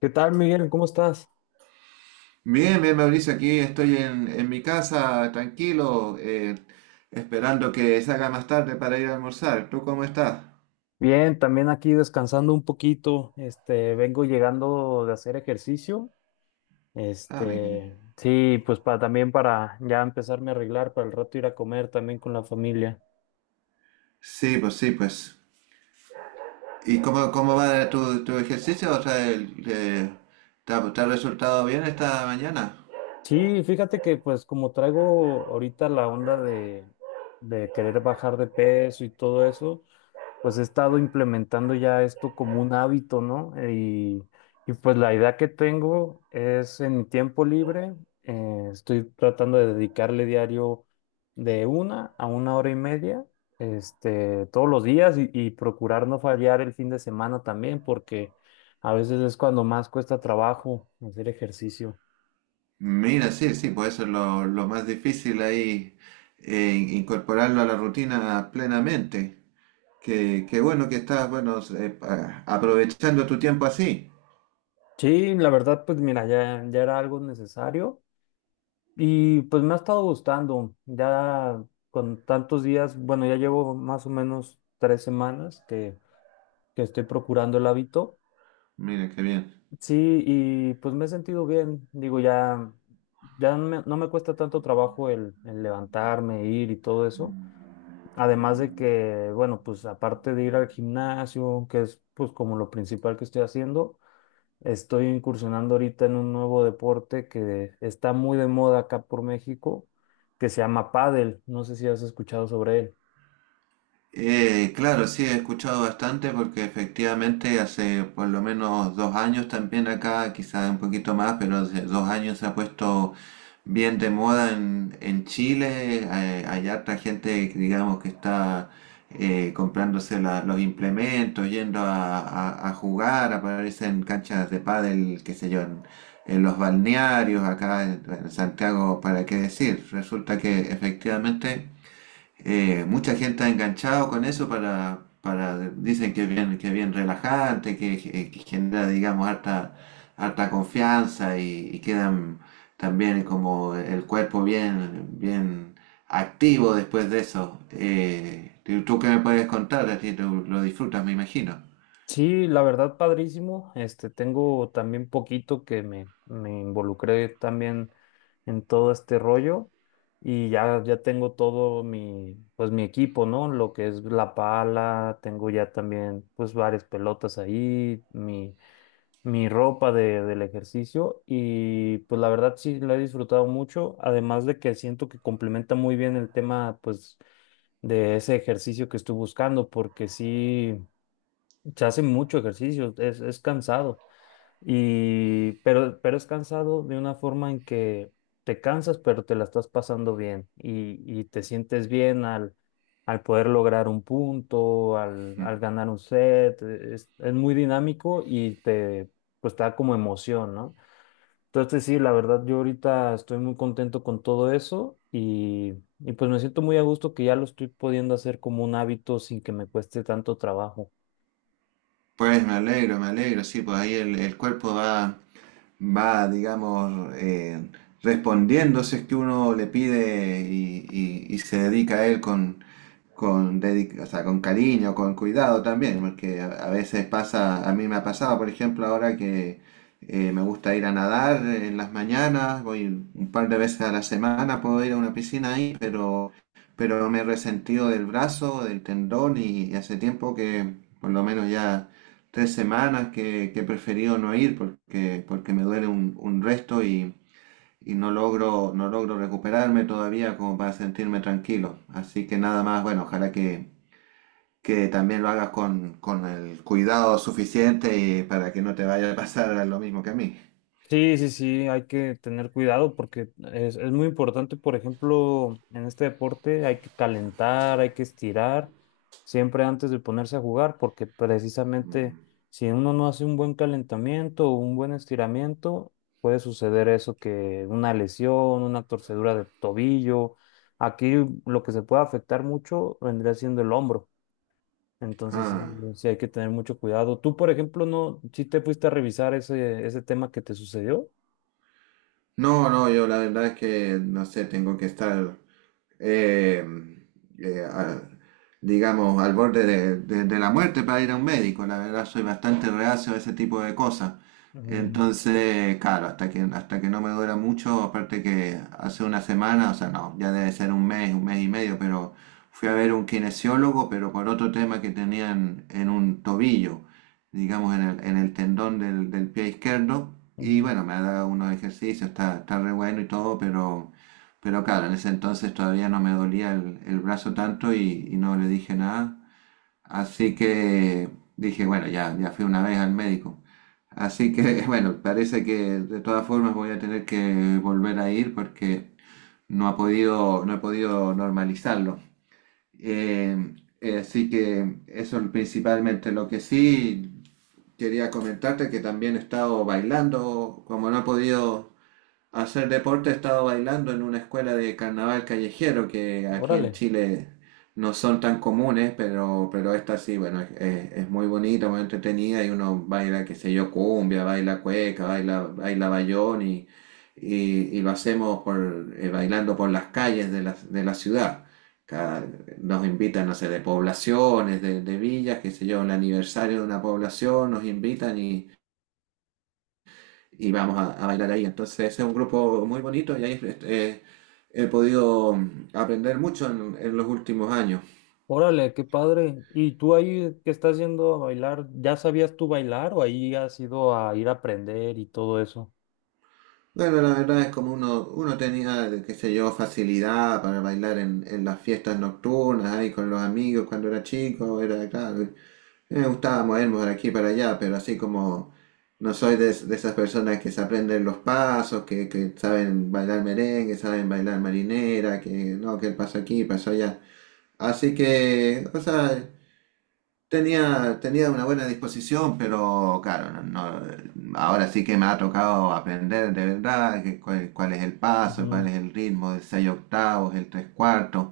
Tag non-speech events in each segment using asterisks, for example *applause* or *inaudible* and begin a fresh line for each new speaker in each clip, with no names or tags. ¿Qué tal, Miguel? ¿Cómo estás?
Bien, bien, Mauricio, aquí estoy en mi casa, tranquilo, esperando que se haga más tarde para ir a almorzar. ¿Tú cómo estás?
Bien, también aquí descansando un poquito. Vengo llegando de hacer ejercicio.
Ah, mi querido.
Pues para también para ya empezarme a arreglar para el rato ir a comer también con la familia.
Sí, pues sí, pues. ¿Y cómo va tu ejercicio? O sea, ¿te ha resultado bien esta mañana?
Sí, fíjate que pues como traigo ahorita la onda de querer bajar de peso y todo eso, pues he estado implementando ya esto como un hábito, ¿no? Y pues la idea que tengo es en mi tiempo libre, estoy tratando de dedicarle diario de una a una hora y media, este, todos los días y procurar no fallar el fin de semana también, porque a veces es cuando más cuesta trabajo hacer ejercicio.
Mira, sí, sí, pues eso es lo más difícil ahí, incorporarlo a la rutina plenamente. Qué bueno que estás, bueno, aprovechando tu tiempo así.
Sí, la verdad, pues mira, ya era algo necesario. Y pues me ha estado gustando, ya con tantos días, bueno, ya llevo más o menos tres semanas que estoy procurando el hábito.
Mira, qué bien.
Sí, y pues me he sentido bien, digo, ya no me cuesta tanto trabajo el levantarme, ir y todo eso. Además de que, bueno, pues aparte de ir al gimnasio, que es pues como lo principal que estoy haciendo. Estoy incursionando ahorita en un nuevo deporte que está muy de moda acá por México, que se llama pádel. No sé si has escuchado sobre él.
Claro, sí, he escuchado bastante porque efectivamente hace por lo menos dos años también acá, quizás un poquito más, pero hace dos años se ha puesto bien de moda en Chile. Hay harta gente, que, digamos, que está comprándose los implementos, yendo a, a jugar, aparecen canchas de pádel, qué sé yo, en los balnearios, acá en Santiago, ¿para qué decir? Resulta que efectivamente... mucha gente ha enganchado con eso para dicen que es bien relajante, que, que genera, digamos, harta, harta confianza y quedan también como el cuerpo bien, bien activo después de eso. ¿Tú qué me puedes contar? A ti tú lo disfrutas, me imagino.
Sí, la verdad, padrísimo. Este, tengo también poquito que me involucré también en todo este rollo y ya tengo todo mi, pues mi equipo, ¿no? Lo que es la pala, tengo ya también pues varias pelotas ahí, mi ropa del ejercicio y pues la verdad sí la he disfrutado mucho, además de que siento que complementa muy bien el tema pues de ese ejercicio que estoy buscando porque sí se hace mucho ejercicio, es cansado. Pero es cansado de una forma en que te cansas, pero te la estás pasando bien y te sientes bien al poder lograr un punto,
¿Mm?
al ganar un set. Es muy dinámico y pues, te da como emoción, ¿no? Entonces, sí, la verdad, yo ahorita estoy muy contento con todo eso y pues me siento muy a gusto que ya lo estoy pudiendo hacer como un hábito sin que me cueste tanto trabajo.
Pues me alegro, sí, pues ahí el cuerpo va. Va, digamos, respondiendo si es que uno le pide y, y se dedica a él con, o sea, con cariño, con cuidado también, porque a veces pasa, a mí me ha pasado, por ejemplo, ahora que me gusta ir a nadar en las mañanas, voy un par de veces a la semana, puedo ir a una piscina ahí, pero me he resentido del brazo, del tendón y hace tiempo que por lo menos ya tres semanas que he preferido no ir porque, porque me duele un resto y no logro, no logro recuperarme todavía como para sentirme tranquilo. Así que nada más, bueno, ojalá que también lo hagas con el cuidado suficiente y para que no te vaya a pasar lo mismo que a mí.
Sí, sí, sí, hay que tener cuidado porque es muy importante, por ejemplo, en este deporte hay que calentar, hay que estirar siempre antes de ponerse a jugar porque precisamente
Mm.
si uno no hace un buen calentamiento o un buen estiramiento, puede suceder eso que una lesión, una torcedura de tobillo, aquí lo que se puede afectar mucho vendría siendo el hombro, entonces sí,
Ah.
sí hay que tener mucho cuidado. Tú, por ejemplo, no, si te fuiste a revisar ese tema que te sucedió.
No, no, yo la verdad es que no sé, tengo que estar eh, eh, a- digamos, al borde de, de la muerte para ir a un médico. La verdad, soy bastante reacio a ese tipo de cosas.
Mm,
Entonces, claro, hasta que no me duela mucho, aparte que hace una semana, o sea, no, ya debe ser un mes y medio, pero fui a ver un kinesiólogo, pero por otro tema que tenían en un tobillo, digamos, en el tendón del, del pie izquierdo. Y
ujú.
bueno, me ha dado unos ejercicios, está, está re bueno y todo, pero... Pero claro, en ese entonces todavía no me dolía el brazo tanto y no le dije nada. Así que dije, bueno, ya, ya fui una vez al médico. Así que, *laughs* bueno, parece que de todas formas voy a tener que volver a ir porque no ha podido, no he podido normalizarlo. Eh, así que eso es principalmente. Lo que sí quería comentarte que también he estado bailando, como no he podido hacer deporte he estado bailando en una escuela de carnaval callejero que aquí en
Órale,
Chile no son tan comunes, pero esta sí, bueno, es, es muy bonita, muy entretenida y uno baila, qué sé yo, cumbia, baila cueca, baila, baila bayón y lo hacemos por, bailando por las calles de la ciudad. Cada- nos invitan, no sé, de poblaciones, de villas, qué sé yo, el aniversario de una población, nos invitan y vamos a bailar ahí. Entonces ese es un grupo muy bonito y ahí he podido aprender mucho en los últimos años.
Órale, qué padre. ¿Y tú ahí que estás yendo a bailar, ya sabías tú bailar o ahí has ido a ir a aprender y todo eso?
Bueno, la verdad es como uno, uno tenía, qué sé yo, facilidad para bailar en las fiestas nocturnas, ahí con los amigos cuando era chico, era claro, me gustaba movernos de aquí para allá, pero así como no soy de, de esas personas que se aprenden los pasos, que saben bailar merengue, saben bailar marinera, que no, que el paso aquí, paso allá. Así que, o sea, tenía, tenía una buena disposición, pero claro, no, ahora sí que me ha tocado aprender de verdad que cuál, cuál es el paso, cuál
Ujú.
es el ritmo del 6 octavos, el 3 cuartos.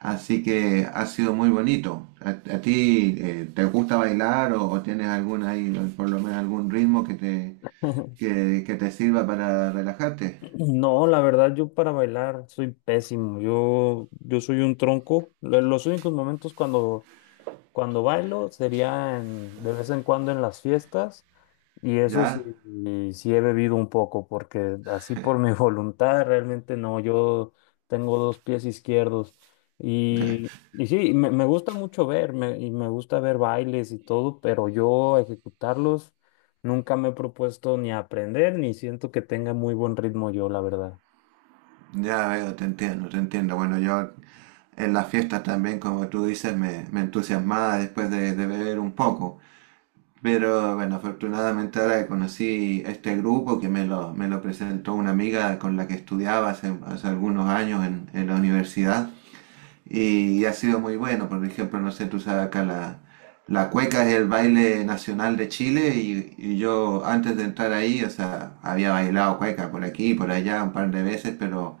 Así que ha sido muy bonito. A ti te gusta bailar o tienes algún ahí, por lo menos algún ritmo
*laughs*
que te sirva para relajarte?
No, la verdad yo para bailar soy pésimo. Yo soy un tronco. Los únicos momentos cuando bailo sería de vez en cuando en las fiestas y eso sí,
¿Ya?
sí he bebido un poco porque así por mi *laughs* voluntad realmente no, yo tengo dos pies izquierdos
*laughs*
y sí, me gusta mucho ver me- y me gusta ver bailes y todo, pero yo ejecutarlos nunca me he propuesto ni aprender ni siento que tenga muy buen ritmo yo, la verdad.
Ya veo, te entiendo, te entiendo. Bueno, yo en las fiestas también, como tú dices, me entusiasmaba después de beber un poco. Pero bueno, afortunadamente ahora que conocí este grupo que me lo presentó una amiga con la que estudiaba hace, hace algunos años en la universidad y, ha sido muy bueno. Por ejemplo, no sé, tú sabes acá la, la cueca es el baile nacional de Chile y yo antes de entrar ahí, o sea, había bailado cueca por aquí y por allá un par de veces,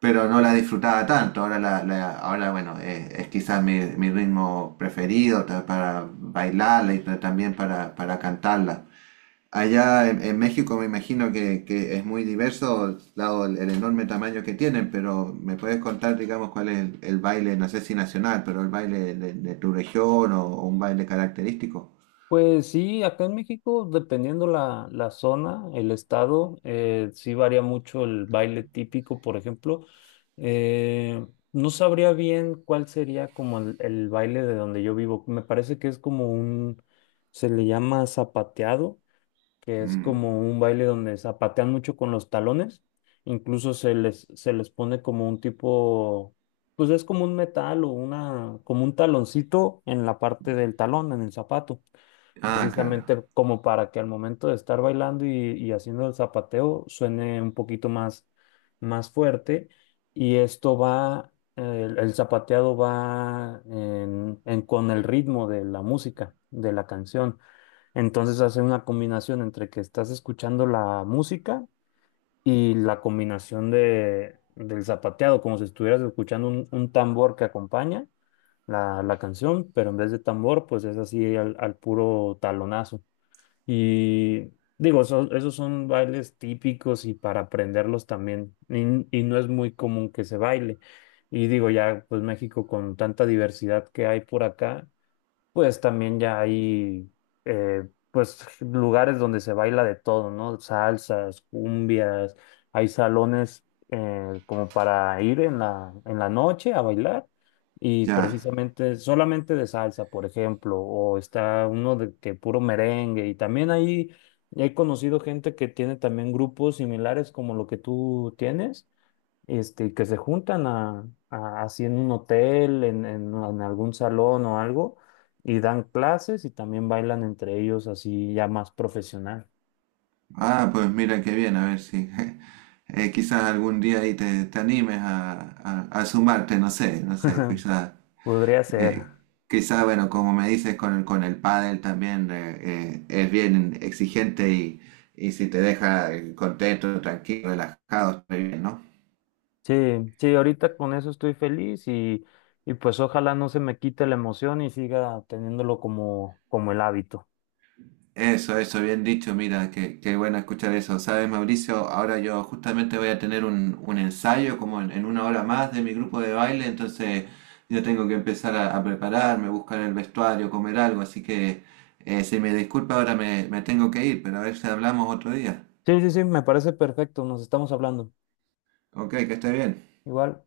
pero no la disfrutaba tanto. Ahora, la, ahora bueno, es quizás mi, mi ritmo preferido para bailarla y también para cantarla. Allá en México me imagino que es muy diverso, dado el enorme tamaño que tienen, pero ¿me puedes contar, digamos, cuál es el baile, no sé si nacional, pero el baile de tu región o un baile característico?
Pues sí, acá en México, dependiendo la zona, el estado, sí varía mucho el baile típico, por ejemplo. Eh, no sabría bien cuál sería como el baile de donde yo vivo. Me parece que es como un, se le llama zapateado, que es
Mm.
como un baile donde zapatean mucho con los talones. Incluso se les pone como un tipo, pues es como un metal o una, como un taloncito en la parte del talón, en el zapato
Ah, claro.
precisamente como para que al momento de estar bailando y haciendo el zapateo suene un poquito más, más fuerte y esto va, el zapateado va con el ritmo de la música, de la canción. Entonces hace una combinación entre que estás escuchando la música y la combinación del zapateado, como si estuvieras escuchando un tambor que acompaña la canción, pero en vez de tambor, pues es así al puro talonazo. Y digo, esos son bailes típicos y para aprenderlos también. Y no es muy común que se baile. Y digo, ya, pues México con tanta diversidad que hay por acá, pues también ya hay eh, pues lugares donde se baila de todo, ¿no? Salsas, cumbias, hay salones como para ir en en la noche a bailar y
Ya.
precisamente solamente de salsa, por ejemplo, o está uno de que puro merengue y también ahí he conocido gente que tiene también grupos similares como lo que tú tienes este, que se juntan así en un hotel, en algún salón o algo, y dan clases y también bailan entre ellos así ya más profesional.
Ah, pues mira qué bien, a ver si *laughs* quizás algún día ahí te, te animes a, a sumarte, no sé, no sé,
*laughs*
quizás,
Podría ser.
eh, quizás, bueno, como me dices, con el pádel también es bien exigente y si te deja contento, tranquilo, relajado, está bien, ¿no?
Sí, sí, ahorita con eso estoy feliz y pues ojalá no se me quite la emoción y siga teniéndolo como, como el hábito.
Eso, bien dicho, mira, qué, qué bueno escuchar eso. Sabes, Mauricio, ahora yo justamente voy a tener un ensayo como en una hora más de mi grupo de baile, entonces yo tengo que empezar a prepararme, buscar el vestuario, comer algo, así que si me disculpa ahora me, me tengo que ir, pero a ver si hablamos otro día.
Sí, sí, sí, me parece perfecto, nos estamos hablando.
Ok, que esté bien.
Igual.